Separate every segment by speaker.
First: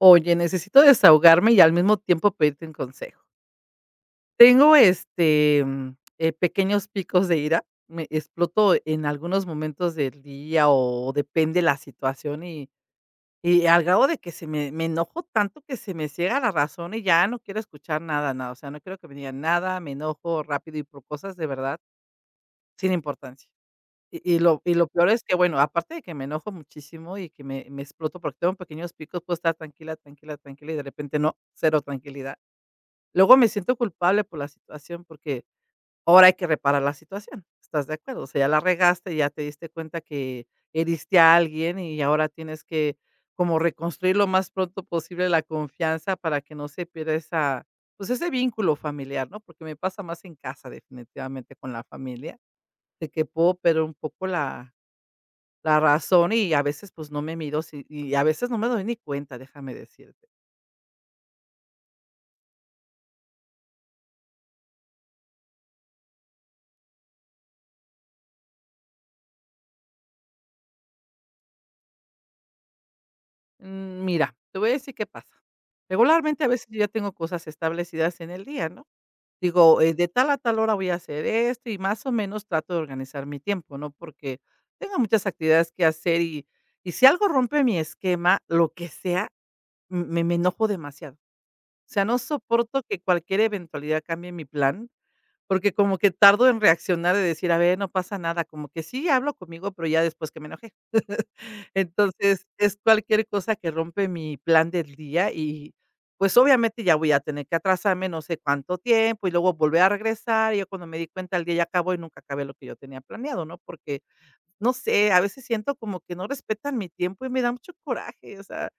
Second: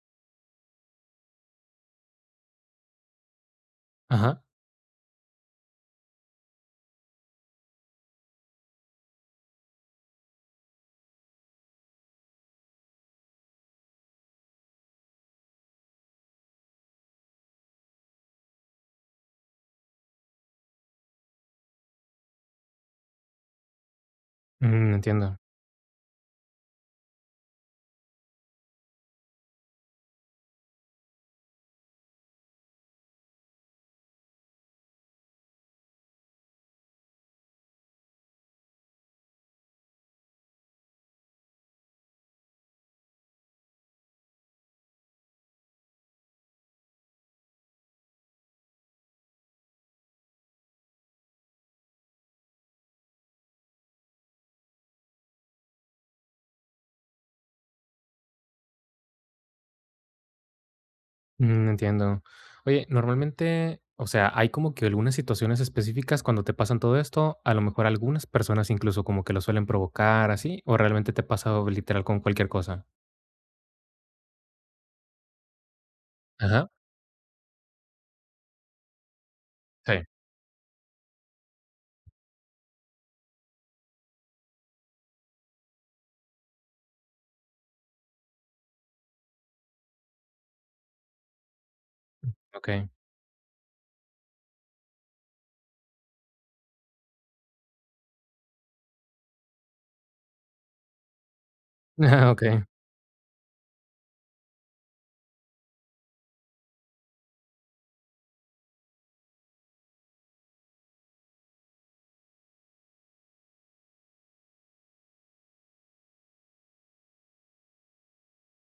Speaker 1: Oye, necesito desahogarme y al mismo tiempo pedirte un consejo.
Speaker 2: Ajá,
Speaker 1: Tengo pequeños picos de ira. Me exploto en algunos momentos del día o depende la situación, y al grado de que se me enojo tanto que se me ciega la razón y ya no quiero escuchar nada, nada. O sea, no quiero que me digan nada, me enojo rápido y por cosas de verdad sin importancia. Y lo
Speaker 2: mm,
Speaker 1: peor es que,
Speaker 2: entiendo,
Speaker 1: bueno, aparte de que me enojo muchísimo y que me exploto porque tengo pequeños picos, puedo estar tranquila, tranquila, tranquila, y de repente no, cero tranquilidad. Luego me siento culpable por la situación, porque ahora hay que reparar la situación, ¿estás de acuerdo? O sea, ya la regaste, ya te diste cuenta que heriste a alguien y ahora tienes que como reconstruir lo más pronto posible la confianza para que no se pierda pues, ese vínculo familiar, ¿no? Porque me pasa más en casa definitivamente con la familia, de que puedo perder un poco la razón, y a veces, pues, no me mido si y a veces no me doy ni cuenta, déjame decirte.
Speaker 2: mm, entiendo. Oye, normalmente, o sea, hay como que algunas situaciones específicas cuando te pasan todo esto, a lo mejor algunas personas incluso como que lo suelen provocar así, o realmente te pasa literal con cualquier cosa.
Speaker 1: Mira, te voy a decir qué pasa. Regularmente, a veces
Speaker 2: Ajá,
Speaker 1: yo ya tengo cosas establecidas en el día, ¿no? Digo,
Speaker 2: sí,
Speaker 1: de tal a tal hora voy a hacer esto y más o menos trato de organizar mi tiempo, ¿no? Porque tengo muchas actividades que hacer, y si algo rompe mi esquema, lo que sea, me enojo demasiado. O sea, no
Speaker 2: ok.
Speaker 1: soporto que cualquier eventualidad cambie mi plan. Porque como que tardo en reaccionar, de decir: "A ver, no pasa nada", como que sí hablo conmigo, pero ya después que me enojé.
Speaker 2: Ah, ok,
Speaker 1: Entonces, es cualquier cosa que rompe mi plan del día y, pues, obviamente ya voy a tener que atrasarme no sé cuánto tiempo y luego volver a regresar. Y yo cuando me di cuenta, el día ya acabó y nunca acabé lo que yo tenía planeado, ¿no? Porque no sé, a veces siento como que no respetan mi tiempo y me da mucho coraje. O sea,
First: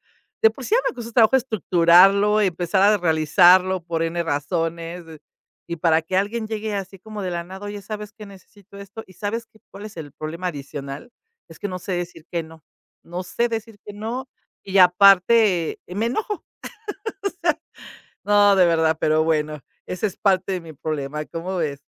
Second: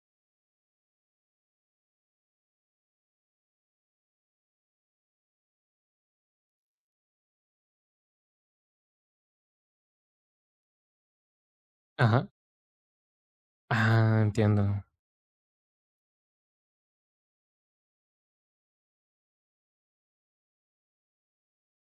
Speaker 1: de por sí ya me cuesta trabajo estructurarlo, empezar a realizarlo por N razones, y para que alguien llegue así como de la nada, oye, ¿sabes que necesito esto? ¿Y sabes qué cuál es el problema adicional? Es que no sé decir
Speaker 2: ajá.
Speaker 1: que no, no sé decir que
Speaker 2: Ah,
Speaker 1: no, y
Speaker 2: entiendo.
Speaker 1: aparte me enojo. No, de verdad, pero bueno, ese es parte de mi problema, ¿cómo ves?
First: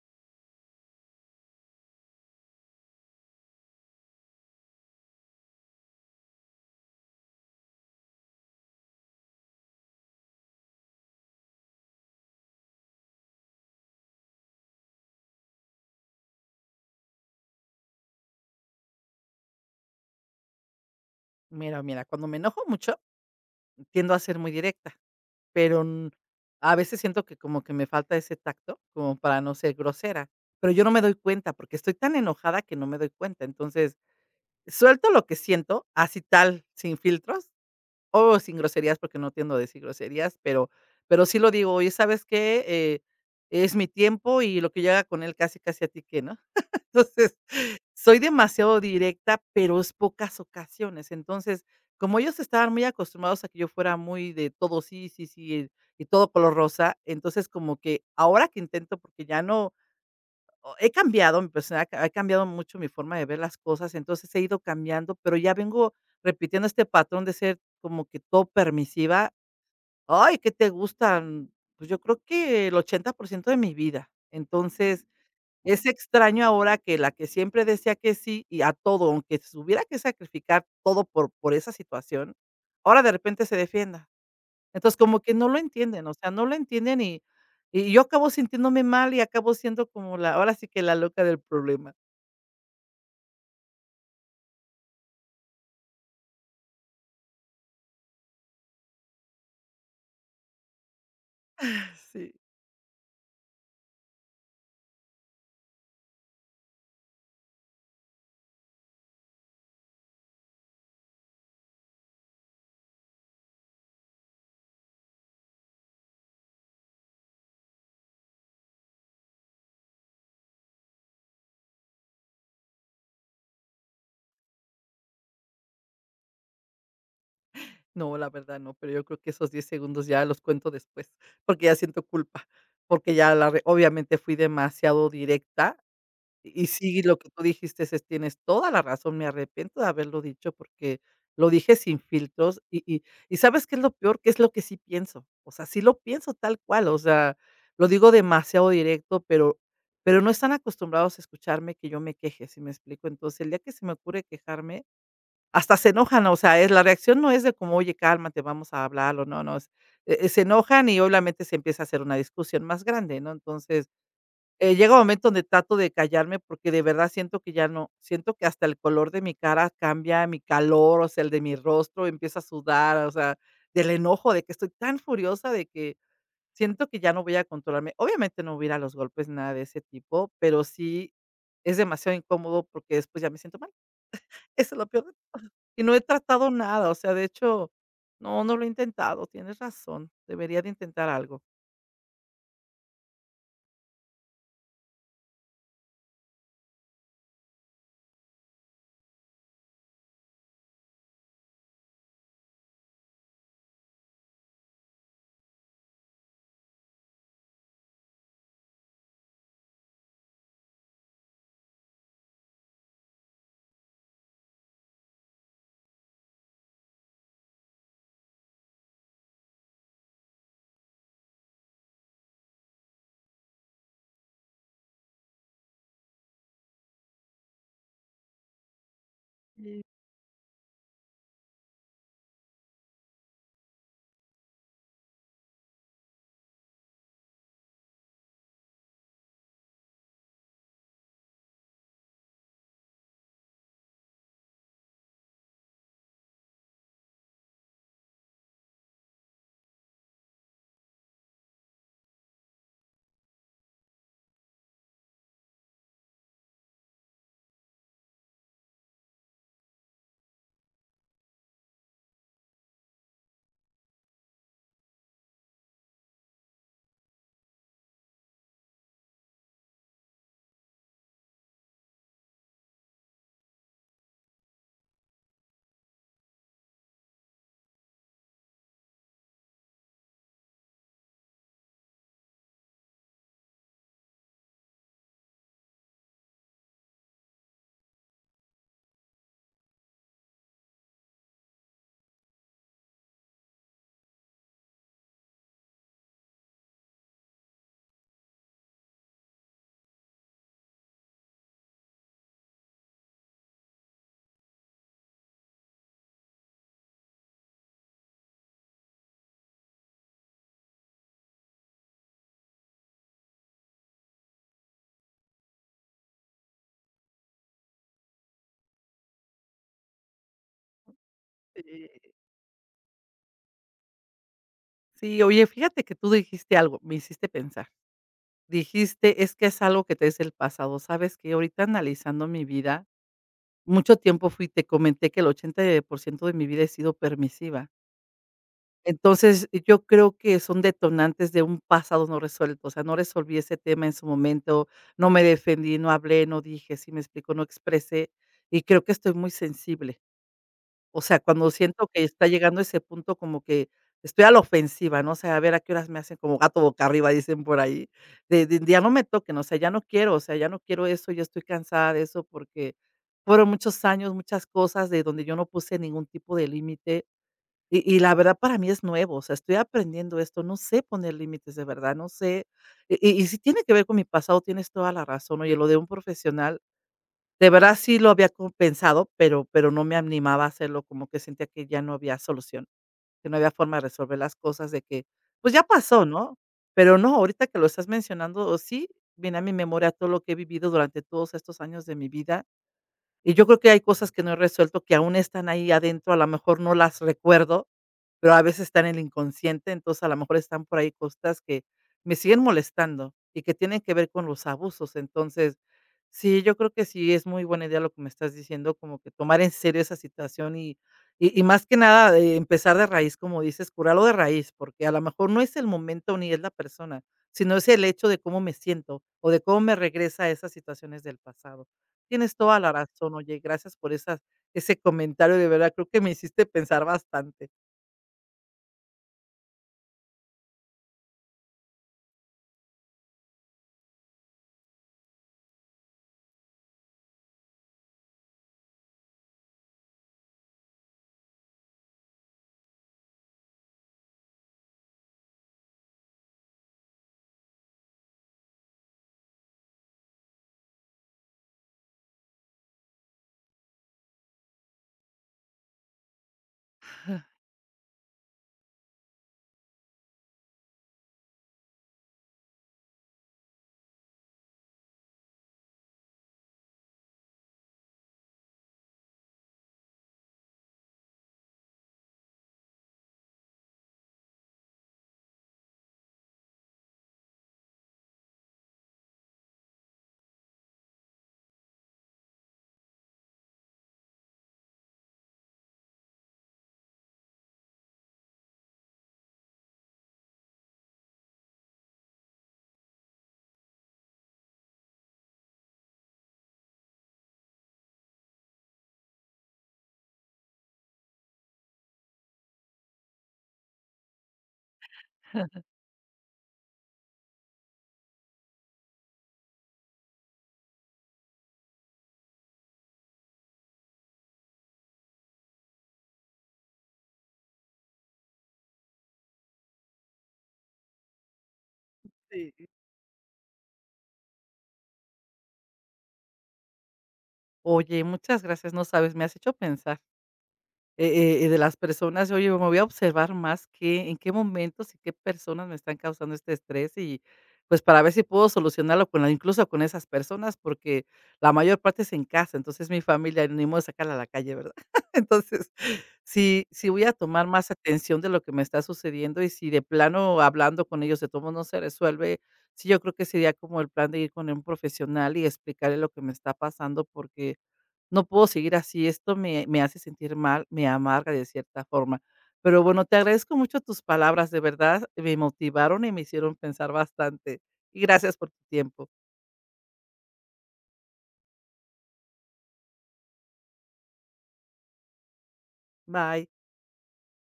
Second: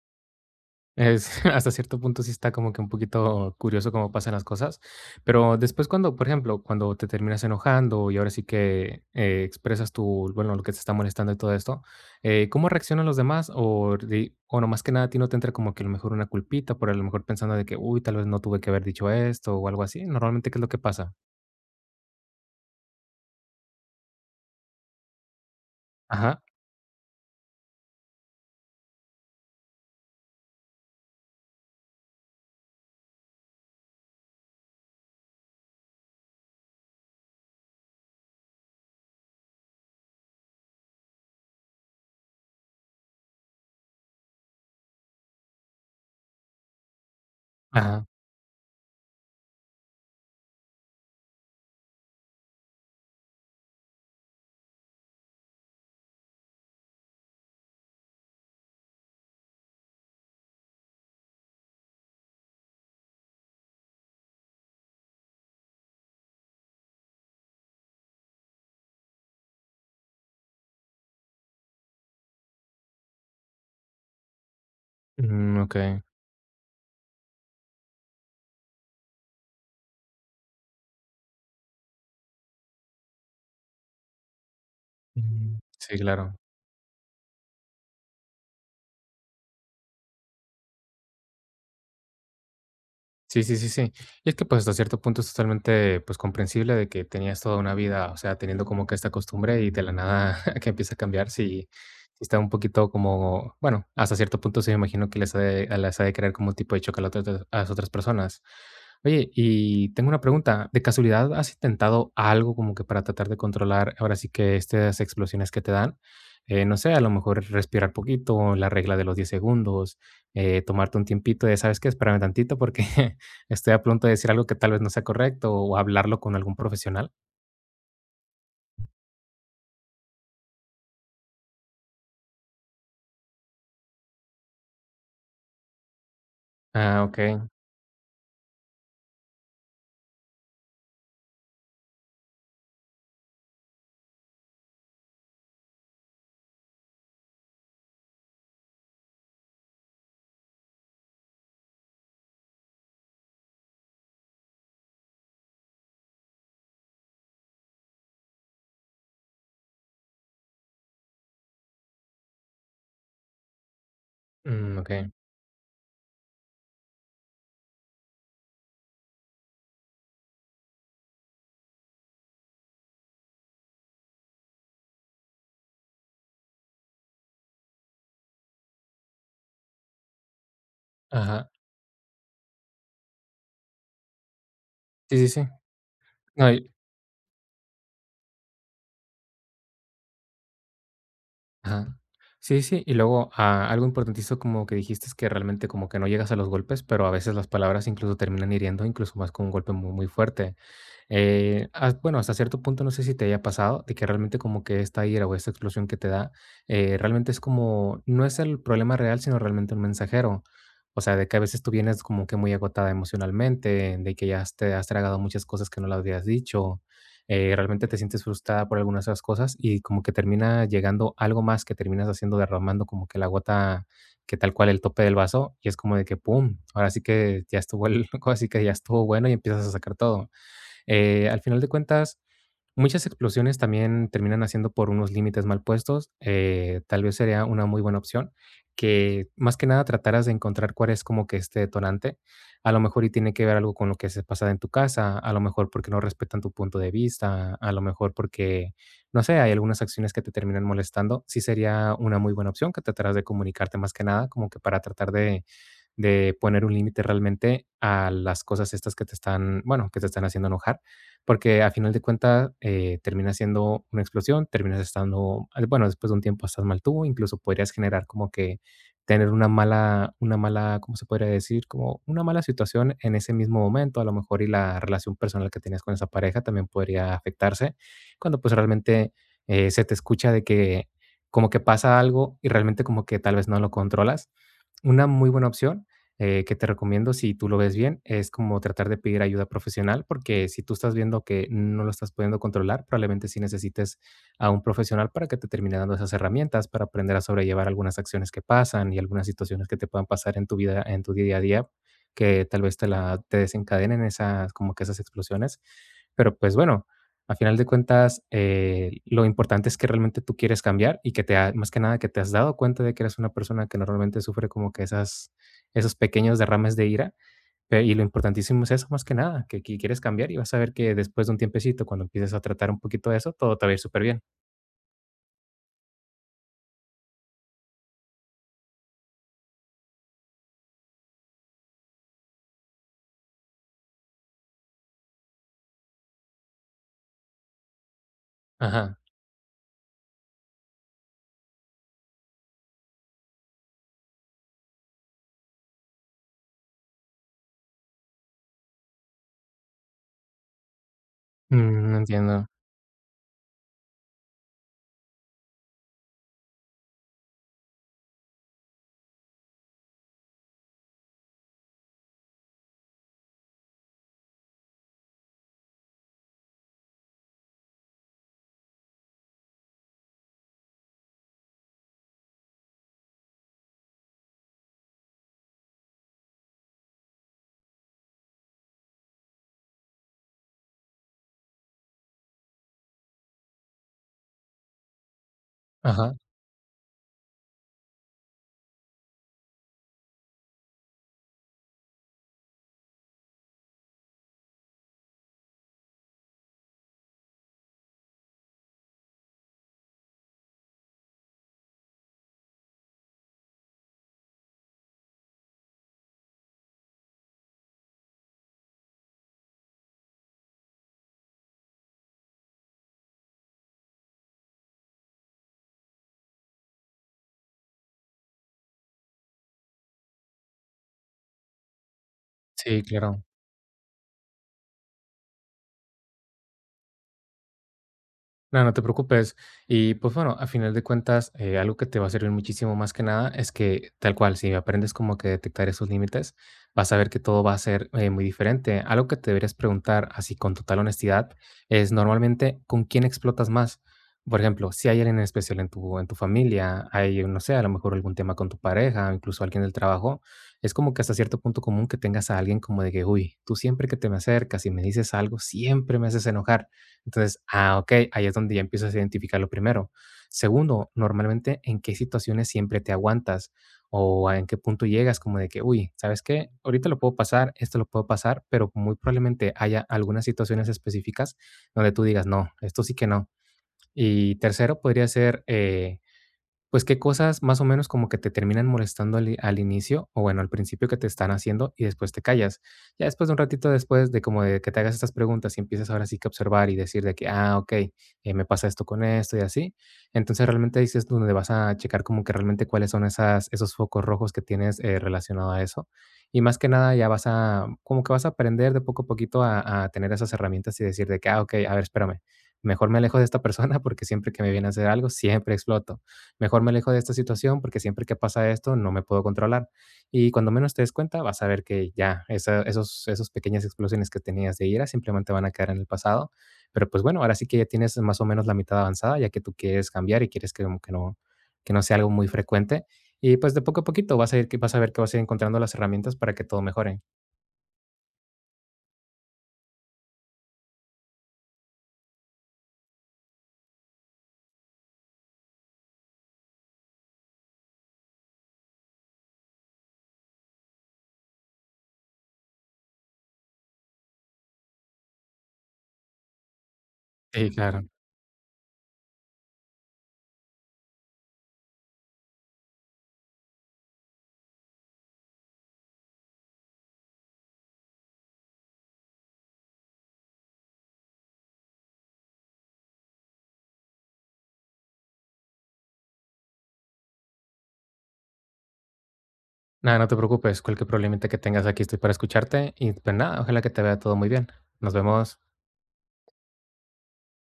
Speaker 2: Es, hasta cierto punto sí está como que un poquito curioso cómo pasan las cosas, pero después cuando, por ejemplo, cuando te terminas enojando y ahora sí que, expresas tu bueno, lo que te está molestando y todo esto, ¿cómo reaccionan los demás? O no más que nada a ti no te entra como que a lo mejor una culpita por a lo mejor pensando de que, uy, tal vez no tuve que haber dicho esto o algo así, ¿normalmente qué es lo que pasa?
Speaker 1: Mira, mira, cuando me enojo mucho, tiendo a ser muy directa. Pero n
Speaker 2: Ajá,
Speaker 1: a veces siento que como que me falta ese tacto, como para no ser grosera, pero yo no me doy cuenta, porque estoy tan enojada que no me doy cuenta. Entonces, suelto lo que siento, así tal, sin filtros, o sin groserías, porque no tiendo a decir groserías, pero sí lo digo: "Oye, ¿sabes qué? Es mi tiempo y lo que yo haga con él casi, casi a ti que ¿no?" Entonces,
Speaker 2: ajá,
Speaker 1: soy demasiado directa, pero es pocas ocasiones. Entonces, como ellos estaban muy acostumbrados a que yo fuera muy de todo sí, sí, sí, y todo color rosa, entonces como que ahora que intento, porque ya no, he cambiado, mi persona ha cambiado, mucho mi forma de ver las cosas. Entonces he ido cambiando, pero ya vengo repitiendo este patrón de ser como que todo permisiva. Ay, ¿qué te gustan? Pues yo creo que el 80% de mi vida. Entonces,
Speaker 2: mm,
Speaker 1: es
Speaker 2: okey,
Speaker 1: extraño ahora que la que siempre decía que sí y a todo, aunque se hubiera que sacrificar todo por esa situación, ahora de repente se defienda. Entonces, como que no
Speaker 2: mm,
Speaker 1: lo
Speaker 2: sí,
Speaker 1: entienden, o sea,
Speaker 2: claro.
Speaker 1: no lo entienden, y yo acabo sintiéndome mal y acabo siendo como la ahora sí que la loca del problema.
Speaker 2: Sí, sí, sí, sí. Y es que, pues, hasta cierto punto es totalmente, pues, comprensible de que tenías toda una vida, o sea, teniendo como que esta costumbre y de la nada que empieza a cambiar, sí, sí
Speaker 1: Sí.
Speaker 2: está un poquito como, bueno, hasta cierto punto sí me imagino que les ha de crear como un tipo de choque a, a las otras personas. Oye, y tengo una pregunta. ¿De casualidad has intentado algo como que para tratar de controlar ahora sí que estas explosiones que te dan? No sé, a lo mejor respirar poquito, la regla de los 10 segundos tomarte un tiempito de, ¿sabes qué? Espérame tantito porque estoy a punto de decir algo que tal vez no sea correcto o hablarlo con algún profesional.
Speaker 1: No, la verdad no, pero yo creo que esos 10 segundos ya los cuento después, porque ya siento culpa, porque ya la re obviamente fui demasiado directa. Y sí,
Speaker 2: Ah,
Speaker 1: lo que
Speaker 2: okey,
Speaker 1: tú dijiste es tienes toda la razón, me arrepiento de haberlo dicho porque lo dije sin filtros, y, ¿sabes qué es lo peor? Que es lo que sí pienso, o sea, sí lo pienso tal cual. O sea, lo digo demasiado directo, pero no están acostumbrados a escucharme que yo me queje, ¿sí me explico? Entonces, el día que se me ocurre quejarme, hasta se enojan. O sea, es la reacción no es de como: "Oye, cálmate, vamos a hablar", o no, no, es, se enojan, y obviamente se empieza a hacer una discusión más grande, ¿no? Entonces
Speaker 2: mm,
Speaker 1: llega un
Speaker 2: okey,
Speaker 1: momento donde trato de callarme porque de verdad siento que ya no, siento que hasta el color de mi cara cambia, mi calor, o sea, el de mi rostro empieza a sudar. O sea, del enojo de que estoy tan furiosa, de que siento que ya no voy a controlarme. Obviamente no voy a ir a los golpes, nada de ese tipo, pero sí
Speaker 2: ajá,
Speaker 1: es demasiado incómodo porque después ya me siento mal. Eso es lo peor.
Speaker 2: sí, sí, sí,
Speaker 1: Y no he tratado
Speaker 2: no, y
Speaker 1: nada, o sea, de hecho, no, no lo he intentado, tienes razón, debería de intentar algo.
Speaker 2: ajá, sí, sí, y luego, ah, algo importantísimo como que dijiste es que realmente como que no llegas a los golpes, pero a veces las palabras incluso terminan hiriendo, incluso más con un golpe muy, muy fuerte. Bueno, hasta cierto punto no sé si te haya pasado de que realmente como que esta ira o esta explosión que te da, realmente es como, no es el problema real, sino realmente un mensajero. O sea, de que a veces tú vienes como que muy agotada emocionalmente, de que te has tragado muchas cosas que no las habías dicho, realmente te sientes frustrada por algunas de esas cosas y como que termina llegando algo más que terminas haciendo derramando como que la gota que tal cual el tope del vaso y es como de que, ¡pum! Ahora sí que ya estuvo, ahora sí que ya estuvo bueno y empiezas a sacar todo. Al final de cuentas, muchas explosiones también terminan haciendo por unos límites mal puestos. Tal vez sería una muy buena opción que más que nada trataras de encontrar cuál es como que este detonante. A lo mejor y tiene que ver algo con lo que se pasa en tu casa, a lo mejor porque no respetan tu punto de vista, a lo mejor porque, no sé, hay algunas acciones que te terminan molestando. Sí sería una muy buena opción que trataras de comunicarte más que nada, como que para tratar de, poner un límite realmente a las cosas estas que te están, bueno, que te están haciendo enojar porque a final de cuentas termina siendo una explosión, terminas estando, bueno, después de un tiempo estás mal tú, incluso podrías generar como que tener una mala, ¿cómo se podría decir? Como una mala situación en ese mismo momento, a lo mejor, y la relación personal que tenías con esa pareja también podría afectarse, cuando pues realmente se te escucha de que como que pasa algo y realmente como que tal vez no lo controlas. Una muy buena opción, que te recomiendo si tú lo ves bien, es como tratar de pedir ayuda profesional, porque si tú estás viendo que no lo estás pudiendo controlar, probablemente sí necesites a un profesional para que te termine dando esas herramientas, para aprender a sobrellevar algunas acciones que pasan y algunas situaciones que te puedan pasar en tu vida, en tu día a día, que tal vez te desencadenen esas, como que esas explosiones. Pero pues bueno, a final de cuentas, lo importante es que realmente tú quieres cambiar y que más que nada que te has dado cuenta de que eres una persona que normalmente sufre como que esos pequeños derrames de ira. Y lo importantísimo es eso, más que nada, que quieres cambiar y vas a ver que después de un tiempecito, cuando
Speaker 1: Eh,
Speaker 2: empieces a tratar un poquito de eso, todo te va a ir súper bien.
Speaker 1: Sí, oye, fíjate que tú dijiste algo, me hiciste pensar. Dijiste: "Es que es algo que te es el pasado". ¿Sabes que ahorita analizando mi vida, mucho tiempo fui te comenté que el 80% de mi vida he sido permisiva?
Speaker 2: Ajá.
Speaker 1: Entonces, yo creo que son detonantes de un pasado no resuelto. O sea, no resolví ese tema en su momento, no me defendí, no hablé, no dije, ¿sí me explico? No expresé, y creo que estoy muy sensible. O sea, cuando siento
Speaker 2: Mm,
Speaker 1: que está
Speaker 2: entiendo.
Speaker 1: llegando ese punto, como que estoy a la ofensiva, ¿no? O sea, a ver a qué horas me hacen como gato boca arriba, dicen por ahí, de ya no me toquen. O sea, ya no quiero, o sea, ya no quiero eso, ya estoy cansada de eso, porque fueron muchos años, muchas cosas de donde yo no puse ningún tipo de límite. Y la verdad para mí es nuevo, o sea, estoy aprendiendo esto, no sé poner límites, de verdad, no sé. Y sí tiene que ver con mi pasado, tienes toda la razón. Oye, lo de un profesional, de verdad sí lo había co pensado, pero no me animaba a hacerlo, como que sentía que ya no había solución, que no había forma de resolver las cosas, de que, pues, ya pasó,
Speaker 2: Ajá.
Speaker 1: ¿no? Pero no, ahorita que lo estás mencionando, sí viene a mi memoria todo lo que he vivido durante todos estos años de mi vida, y yo creo que hay cosas que no he resuelto, que aún están ahí adentro, a lo mejor no las recuerdo, pero a veces están en el inconsciente. Entonces, a lo mejor están por ahí cosas que me siguen molestando y que tienen que ver con los abusos. Entonces, sí, yo creo que sí es muy buena idea lo que me estás diciendo, como que tomar en serio esa situación, y más que nada, empezar de raíz, como dices, curarlo de raíz, porque a lo mejor no es el momento ni es la persona, sino es el hecho de cómo me siento o de cómo me regresa a esas situaciones del pasado. Tienes toda la
Speaker 2: Sí,
Speaker 1: razón,
Speaker 2: claro.
Speaker 1: oye, gracias por esas ese comentario, de verdad creo que me hiciste pensar bastante.
Speaker 2: No, no te preocupes. Y pues bueno, a final de cuentas, algo que te va a servir muchísimo más que nada es que tal cual, si aprendes como que detectar esos límites, vas a ver que todo va a ser muy diferente. Algo que te deberías preguntar así con total honestidad es normalmente con quién explotas más. Por ejemplo, si hay alguien en especial en tu familia, hay, no sé, a lo mejor algún tema con tu pareja, incluso alguien del trabajo, es como que hasta cierto punto común que tengas a alguien como de que, uy, tú siempre que te me acercas y me dices algo, siempre me haces enojar entonces, ah, ok, ahí es donde ya empiezas a identificarlo primero. Segundo, normalmente, ¿en qué situaciones siempre te aguantas? O en qué punto llegas como de que, uy, ¿sabes qué? Ahorita lo puedo pasar, esto lo puedo pasar, pero muy probablemente haya algunas situaciones específicas donde tú digas, no, esto sí que no. Y tercero, podría ser, pues, ¿qué cosas más o menos como que te terminan molestando al inicio, o bueno, al principio que te están haciendo y después te callas? Ya después de un ratito después de como de que te hagas estas preguntas y empiezas ahora sí que a observar y decir de que: "Ah, ok me pasa esto con esto y así". Entonces, realmente ahí sí es donde vas a checar como que realmente cuáles son esas esos focos rojos que tienes, relacionado a eso. Y más que nada ya vas a como que vas a aprender de poco a poquito a tener esas herramientas y decir de que: "Ah, ok a ver, espérame, mejor me alejo de esta persona porque siempre que me viene a hacer algo, siempre exploto". Mejor me alejo de esta situación porque siempre que pasa esto no me puedo controlar. Y cuando menos te des cuenta, vas a ver que ya esos pequeñas explosiones que tenías de ira simplemente van a quedar en el pasado. Pero pues bueno, ahora sí que ya tienes más o menos la mitad avanzada, ya que tú quieres cambiar y quieres que, como que no sea algo muy
Speaker 1: Sí.
Speaker 2: frecuente. Y pues de poco a poquito vas a ir, que vas a ver que vas a ir encontrando las herramientas para que todo mejore.
Speaker 1: Oye, muchas gracias, no sabes, me has hecho pensar, de las personas. Oye, me voy a observar más que en qué momentos y qué personas me están causando este estrés y, pues, para ver si puedo solucionarlo con la incluso con esas personas, porque la mayor parte es en casa, entonces mi familia, ni modo de sacarla a la calle, ¿verdad? Entonces, sí, sí voy a tomar
Speaker 2: Sí,
Speaker 1: más
Speaker 2: claro.
Speaker 1: atención de lo que me está sucediendo, y si de plano hablando con ellos de todo no se resuelve, sí, yo creo que sería como el plan de ir con un profesional y explicarle lo que me está pasando, porque no puedo seguir así, esto me hace sentir mal, me amarga de cierta forma. Pero bueno, te agradezco mucho tus palabras, de verdad, me motivaron y me hicieron pensar bastante. Y gracias por tu tiempo.
Speaker 2: Nada, no te preocupes, cualquier problemita que tengas aquí estoy para escucharte. Y pues nada, ojalá que te vea todo muy bien. Nos vemos.
Speaker 1: Bye.